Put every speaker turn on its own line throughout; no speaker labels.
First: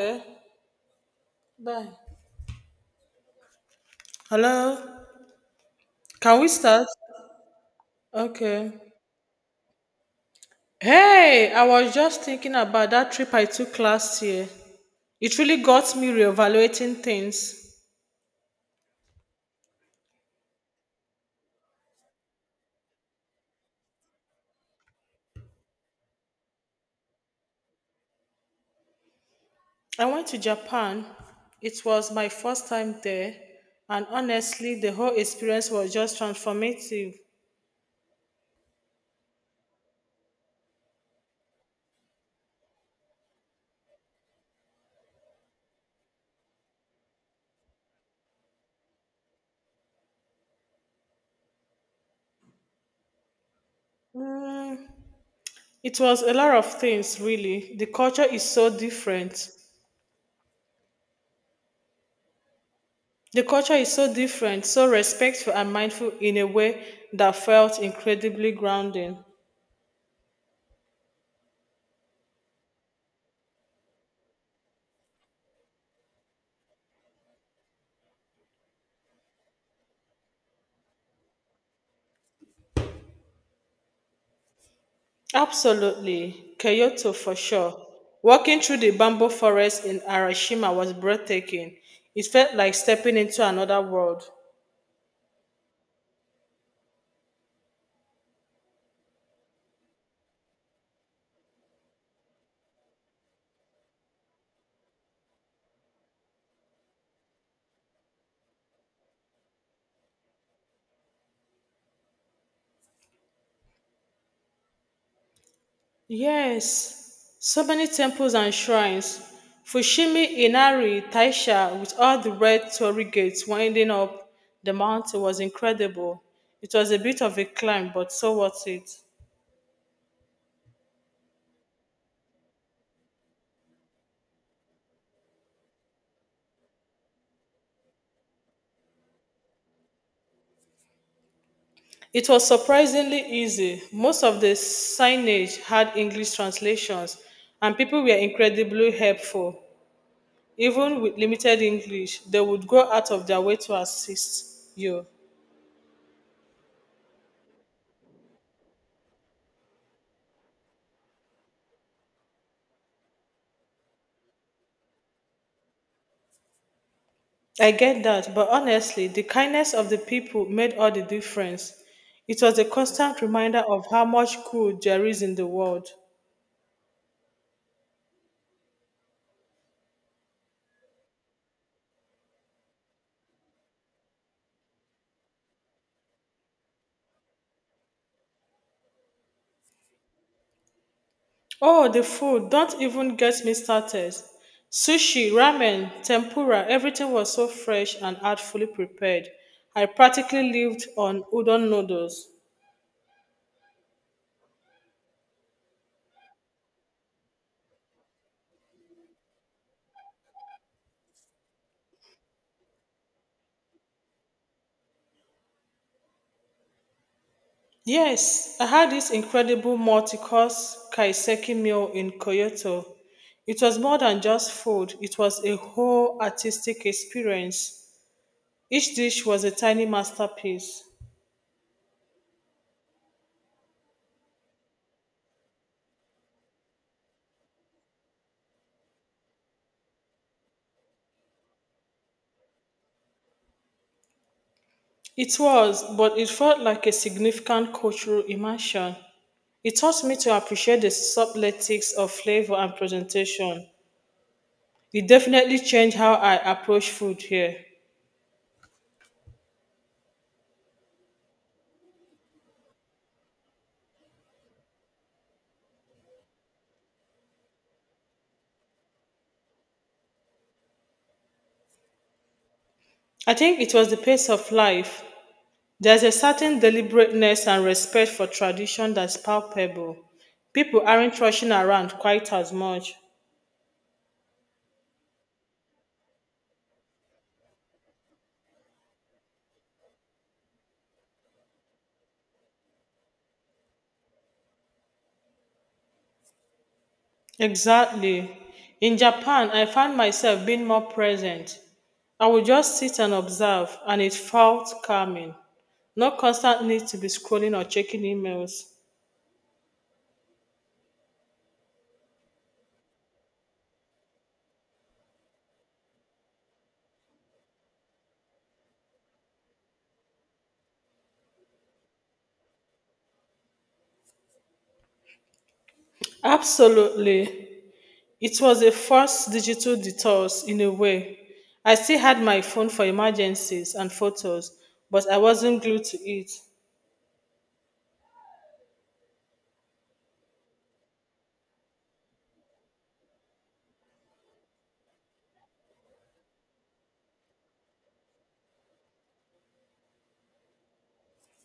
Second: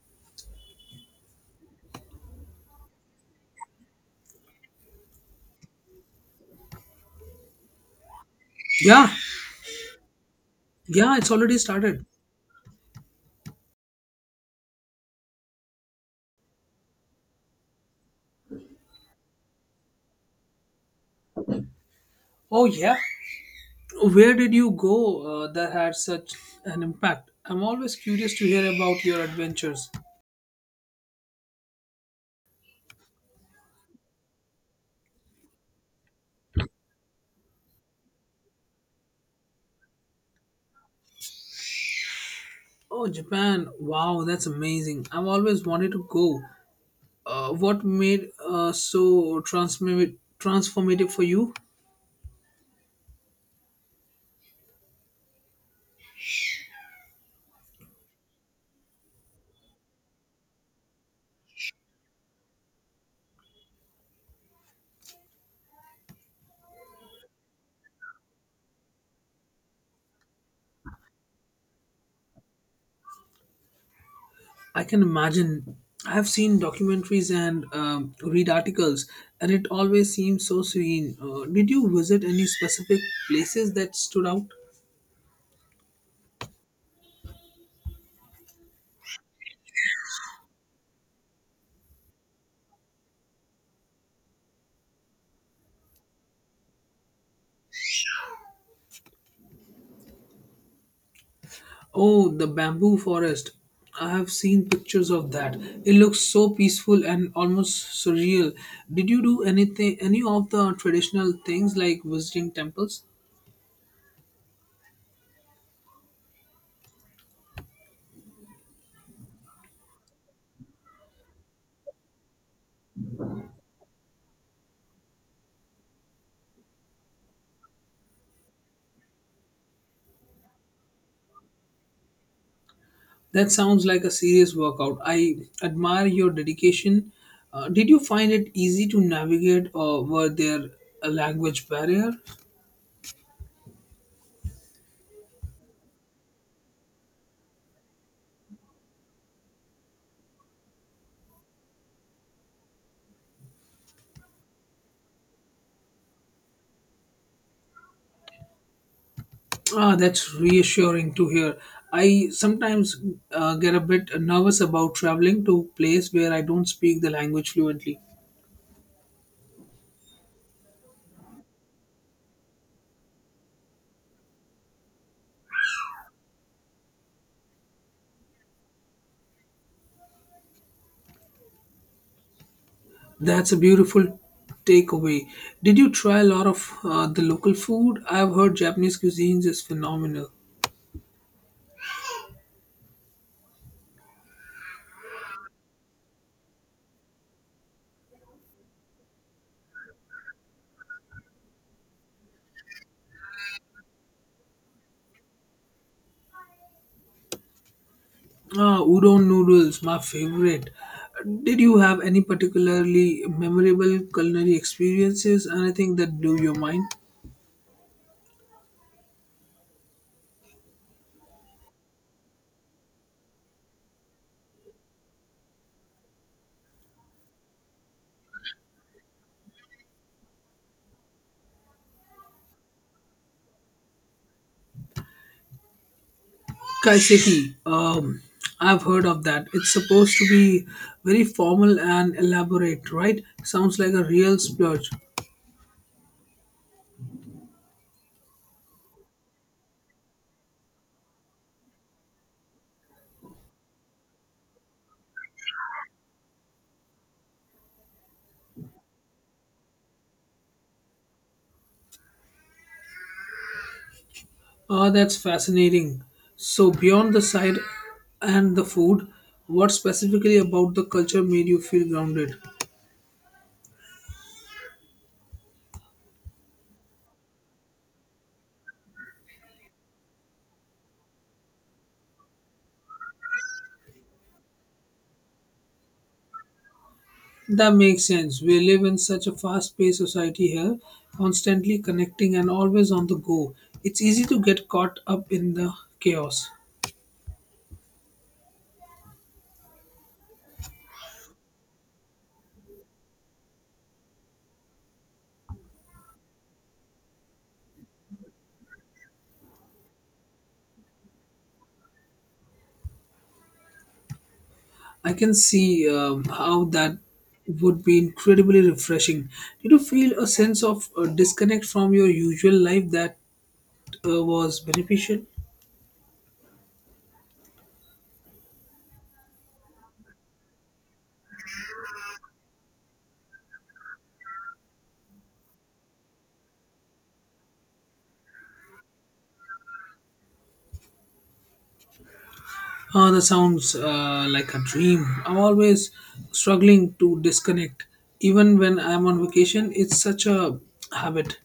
Okay, bye. Hello, can we start? Okay.
Yeah, yeah, it's
Hey,
already
I was
started.
just thinking about that trip I took last year. It really got me reevaluating things.
Oh, yeah. Where did you go that had such an impact? I'm always curious to hear about your adventures.
I went to Japan. It was my first time there, and honestly, the whole experience was just transformative.
Oh, Japan. Wow, that's amazing. I've always wanted to go. What made so transformative for you?
Mm, it was a lot of things, really. The culture is so different, so respectful and mindful in a way that felt incredibly grounding.
I can imagine. I've seen documentaries and read articles, and it always seems so serene. Did you visit any specific places that stood out?
Absolutely, Kyoto for sure. Walking through the bamboo forest in Arashima was breathtaking. It felt like stepping into another world.
Oh, the bamboo forest. I have seen pictures of that. It looks so peaceful and almost surreal. Did you do any of the traditional things like visiting temples?
Yes, so many temples and shrines. Fushimi Inari Taisha, with all the red torii gates winding up the mountain, was incredible. It was a bit of a climb, but so worth it.
That sounds like a serious workout. I admire your dedication. Did you find it easy to navigate or were there a language barrier?
It was surprisingly easy. Most of the signage had English translations, and people were incredibly helpful. Even with limited English, they would go out of their way to assist you.
Ah, that's reassuring to hear. I sometimes get a bit nervous about traveling to place where I don't speak the language
I
fluently.
get that, but honestly, the kindness of the people made all the difference. It was a constant reminder of how much good there is in the world.
That's a beautiful takeaway. Did you try a lot of the local food? I've heard Japanese cuisines is phenomenal.
Oh, the food. Don't even get me started. Sushi, ramen, tempura, everything was so fresh and artfully prepared. I practically lived on udon noodles.
Ah, udon noodles, my favorite. Did you have any particularly memorable culinary experiences? Anything that blew your mind?
Yes, I had this incredible multi-course kaiseki meal in Kyoto. It was more than just food, it was a whole artistic experience. Each dish was a tiny masterpiece.
Kaiseki. I've heard of that. It's supposed to be very formal and elaborate, right? Sounds like a real splurge.
It was, but it felt like a significant cultural immersion. It taught me to appreciate the subtleties of flavor and presentation. It definitely changed how I approach food here.
Ah, that's fascinating. So, beyond the side and the food, what specifically about the culture made you feel grounded?
I think it was the pace of life. There's a certain deliberateness and respect for tradition that's palpable. People aren't rushing around quite as much.
That makes sense. We live in such a fast paced society here, constantly connecting and always on the go. It's easy to get caught up in the chaos.
Exactly. In Japan, I found myself being more present. I would just sit and observe, and it felt calming. No constant need to be scrolling or checking emails.
I can see how that would be incredibly refreshing. Did you feel a sense of disconnect from your usual life that was beneficial?
Absolutely. It was a first digital detox in a way. I still had my phone for emergencies and photos, but I wasn't glued to it.
That sounds like a dream. I'm always struggling to disconnect. Even when I'm on vacation, it's such a habit.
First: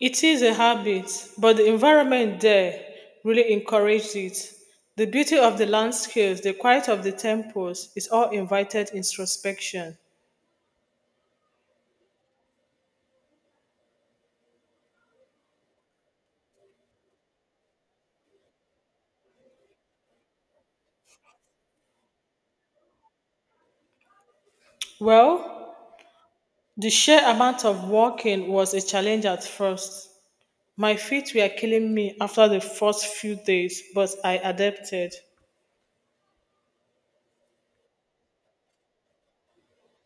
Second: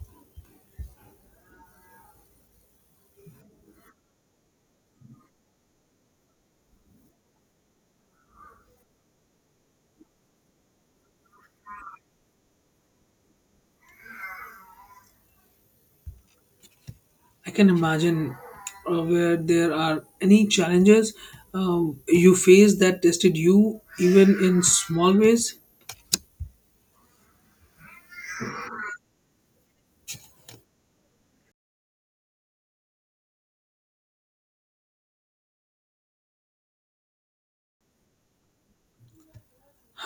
It is a habit, but the environment there really encouraged it. The beauty of the landscapes, the quiet of the temples is all invited introspection.
I can imagine where there are any challenges you face that tested you, even in small ways.
Well, the sheer amount of walking was a challenge at first. My feet were killing me after the first few days, but I adapted.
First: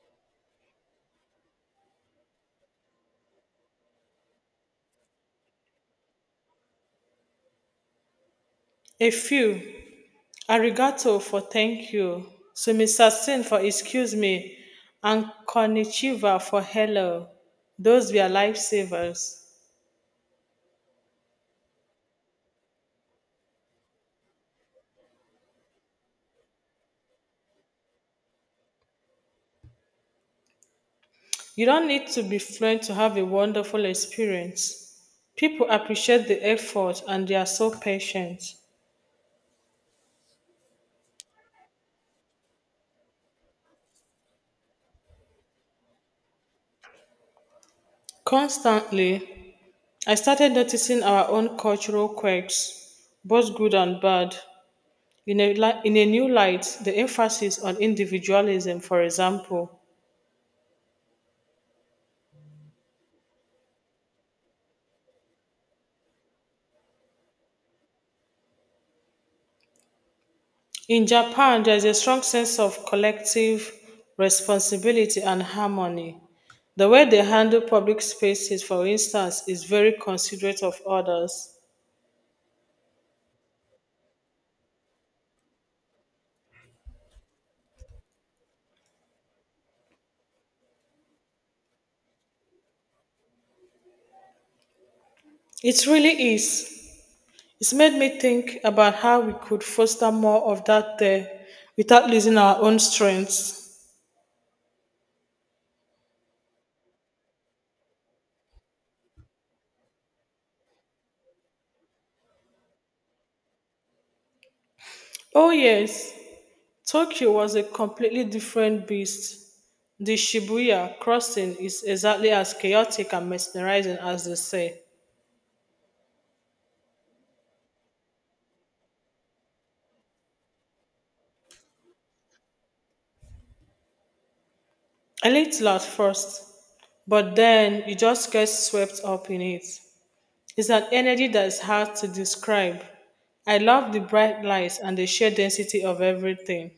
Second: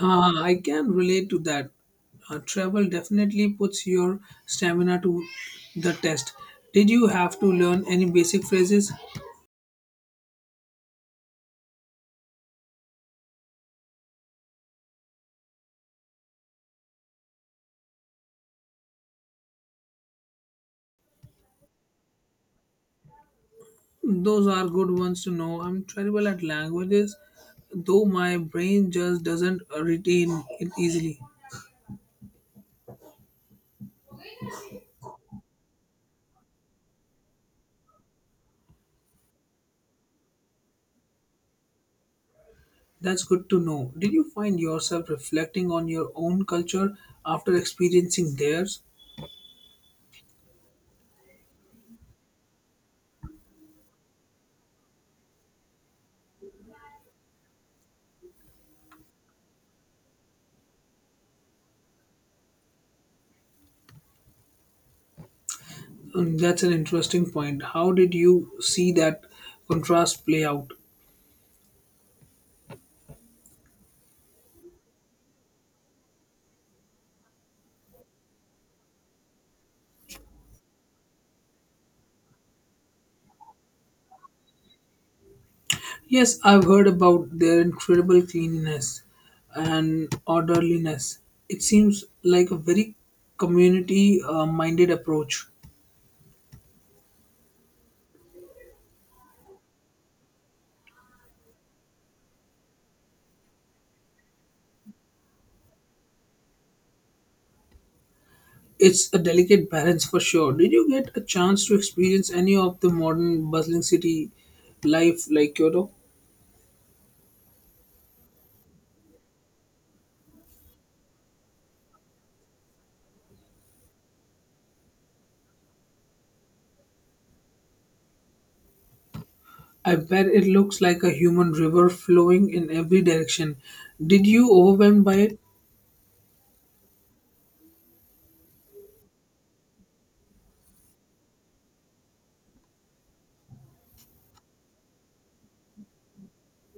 Ah, I can relate to that. Travel definitely puts your stamina to the test. Did you have to learn any basic phrases?
A few. Arigato for thank you. Sumisasen for excuse me. And konnichiwa for hello. Those were lifesavers.
Those are good ones to know. I'm terrible at languages, though my brain just doesn't retain it easily.
You don't need to be fluent to have a wonderful experience. People appreciate the effort and they are so patient.
That's good to know. Did you find yourself reflecting on your own culture after experiencing theirs?
Constantly, I started noticing our own cultural quirks, both good and bad. In a new light, the emphasis on individualism, for example.
That's an interesting point. How did you see that contrast play out?
In Japan, there is a strong sense of collective responsibility and harmony. The way they handle public spaces, for instance, is very considerate of others.
Yes, I've heard about their incredible cleanliness and orderliness. It seems like a very community minded approach.
It really is. It's made me think about how we could foster more of that there without losing our own strengths.
It's a delicate balance for sure. Did you get a chance to experience any of the modern bustling city life
Oh,
like Kyoto?
yes, Tokyo was a completely different beast. The Shibuya crossing is exactly as chaotic and mesmerizing as they say.
I bet it looks like a human river flowing in every direction. Did you overwhelmed by
I
it?
linked to at first, but then you just get swept up in it. It's an energy that is hard to describe. I love the bright lights and the sheer density of everything.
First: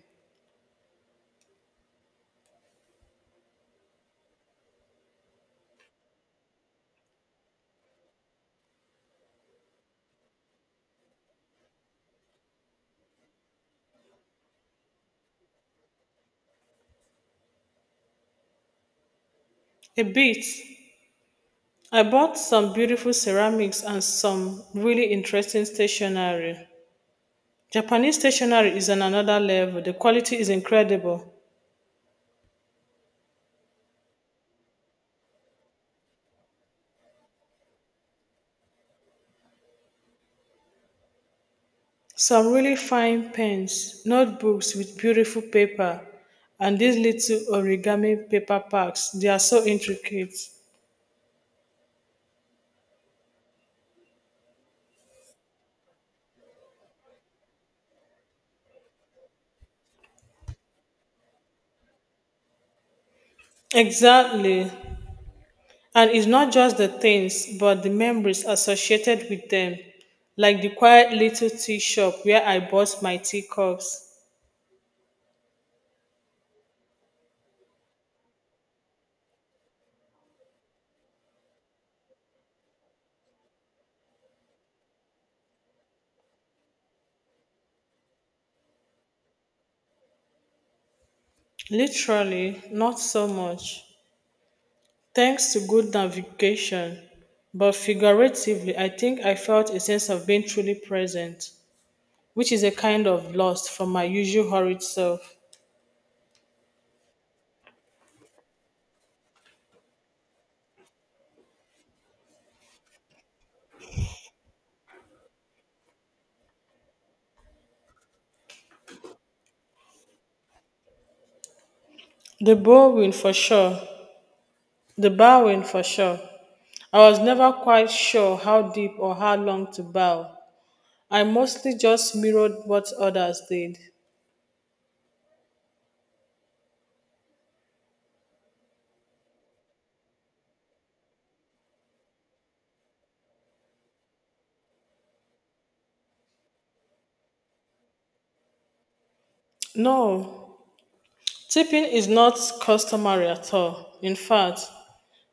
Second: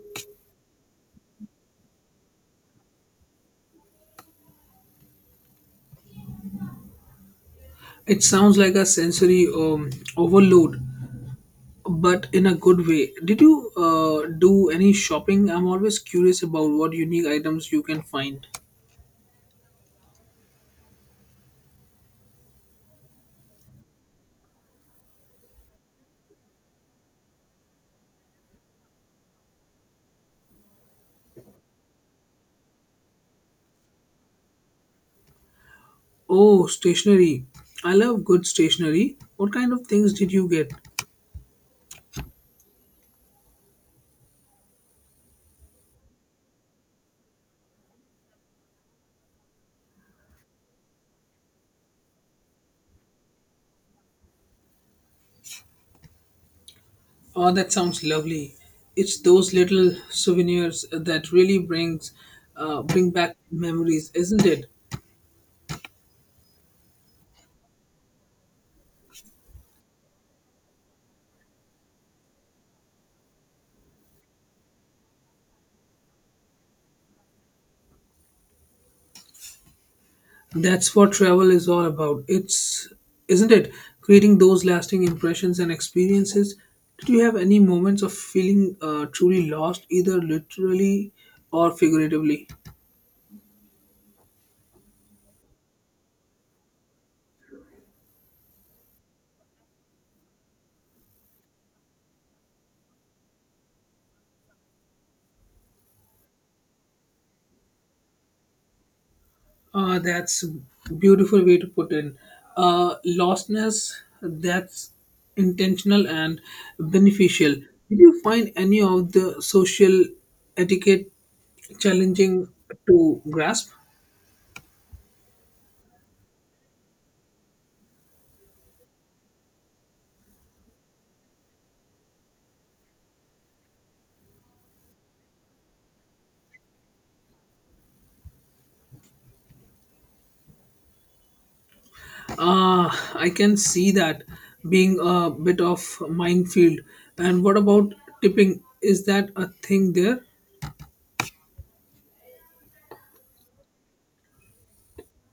It sounds like a sensory overload, but in a good way. Did you do any shopping? I'm always curious about what unique items you can find.
A bit. I bought some beautiful ceramics and some really interesting stationery. Japanese stationery is on another level. The quality is incredible.
Oh, stationery. I love good stationery. What kind of things did you get?
Some really fine pens, notebooks with beautiful paper, and these little origami paper packs, they are so intricate.
Oh, that sounds lovely. It's those little souvenirs that really bring back memories, isn't it?
Exactly. And it's not just the things, but the memories associated with them, like the quiet little tea shop where I bought my teacups.
That's what travel is all about. It's isn't it? Creating those lasting impressions and experiences. Did you have any moments of feeling truly lost, either literally or figuratively?
Literally, not so much. Thanks to good navigation, but figuratively, I think I felt a sense of being truly present, which is a kind of lost from my usual hurried self.
That's a beautiful way to put it. Lostness that's intentional and beneficial. Did you find any of the social etiquette challenging
The bowing
to
for
grasp?
sure. The bowing for sure. I was never quite sure how deep or how long to bow. I mostly just mirrored what others did.
I can see that being a bit of minefield. And what about tipping? Is that a thing there?
No, tipping is not customary at all. In fact,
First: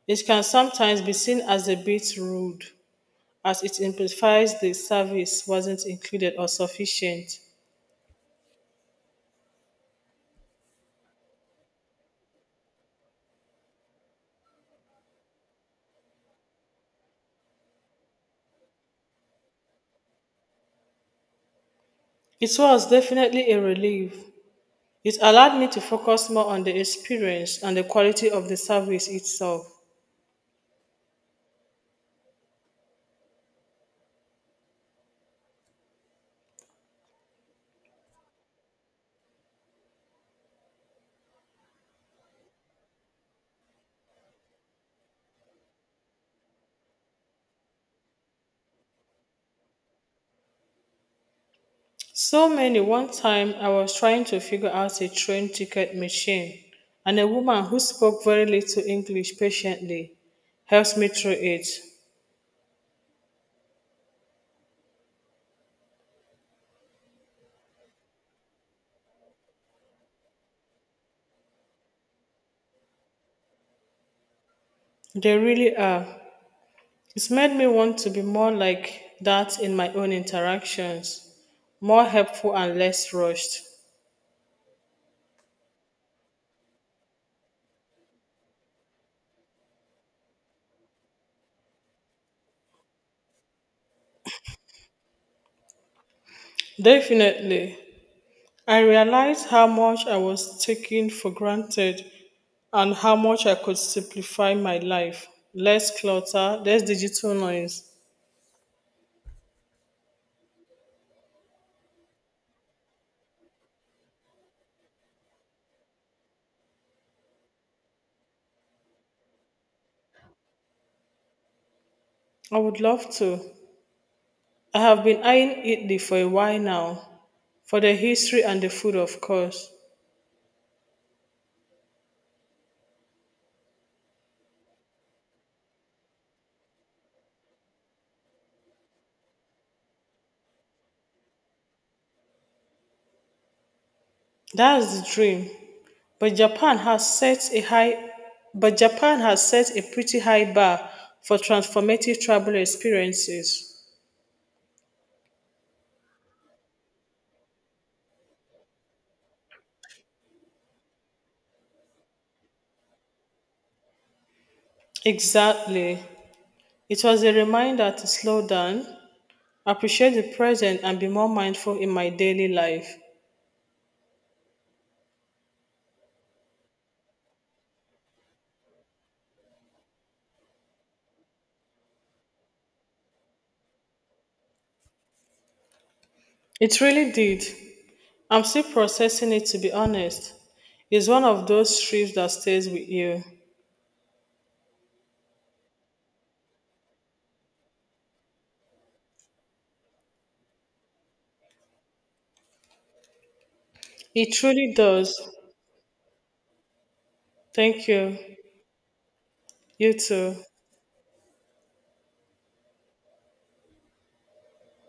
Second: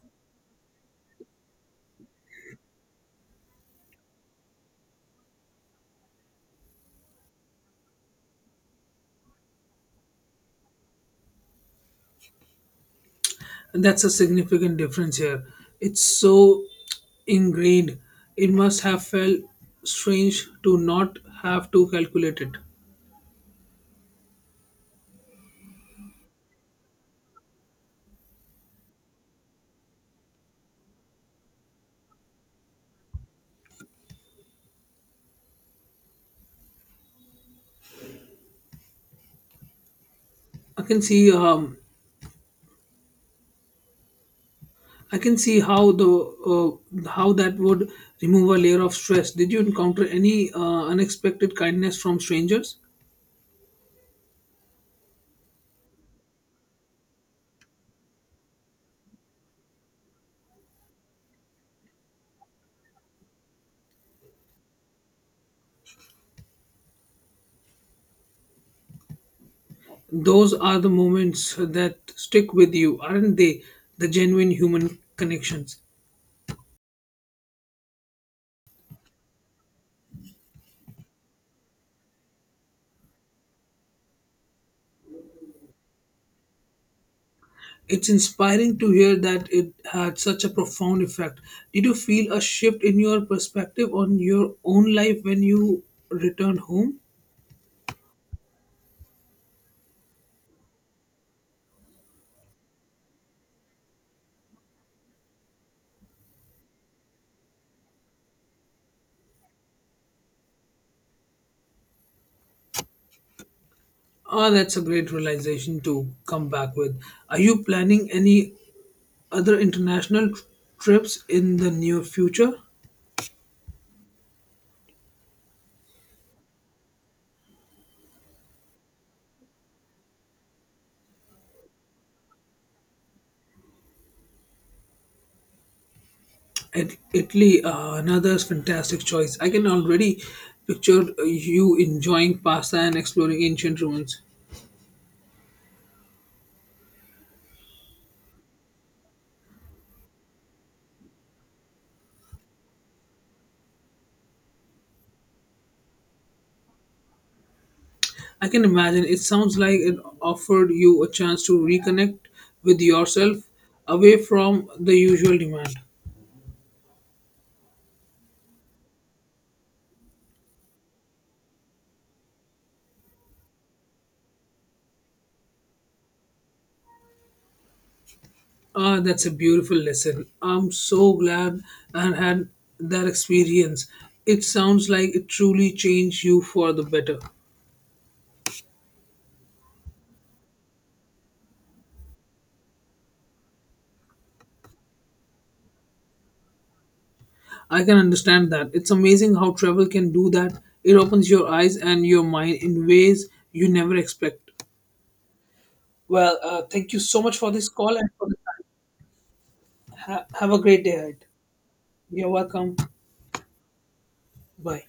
it can sometimes be seen as a bit rude, as it implies the service wasn't included or sufficient.
And that's a significant difference here. It's so ingrained. It must have felt strange to not have to calculate
It
it.
was definitely a relief. It allowed me to focus more on the experience and the quality of the service itself.
I can see um, I can see how the how that would remove a layer of stress. Did you encounter any unexpected kindness from
So
strangers?
many. One time I was trying to figure out a train ticket machine and a woman who spoke very little English patiently helps me through it.
Those are the moments that stick with you, aren't they? The genuine human
They really
connections.
are. It's made me want to be more like that in my own interactions, more helpful and less rushed.
It's inspiring to hear that it had such a profound effect. Did you feel a shift in your perspective on your own life when you returned home?
Definitely. I realized how much I was taking for granted and how much I could simplify my life. Less clutter, less digital noise.
Oh, that's a great realization to come back with. Are you planning any other international trips in the near future?
I would love to. I have been eyeing Italy for a while now, for the history and the food, of course.
Italy, another fantastic choice. I can already picture you enjoying pasta and exploring ancient ruins.
That's the dream. But Japan has set a high but Japan has set a pretty high bar for transformative travel experiences.
I can imagine it sounds like it offered you a chance to reconnect with yourself away from the usual demand.
Exactly. It was a reminder to slow down, appreciate the present and be more mindful in my daily life.
Ah, that's a beautiful lesson. I'm so glad I had that experience. It sounds like it truly changed you for
It
the
really
better.
did. I'm still processing it to be honest. It's one of those trips that stays with you.
I can understand that. It's amazing how travel can do that. It opens your eyes and your mind in ways you never
It
expect.
truly does.
Well, thank you so much for this
Thank
call and
you.
for the time.
You too.
Have a great day ahead. You're welcome. Bye.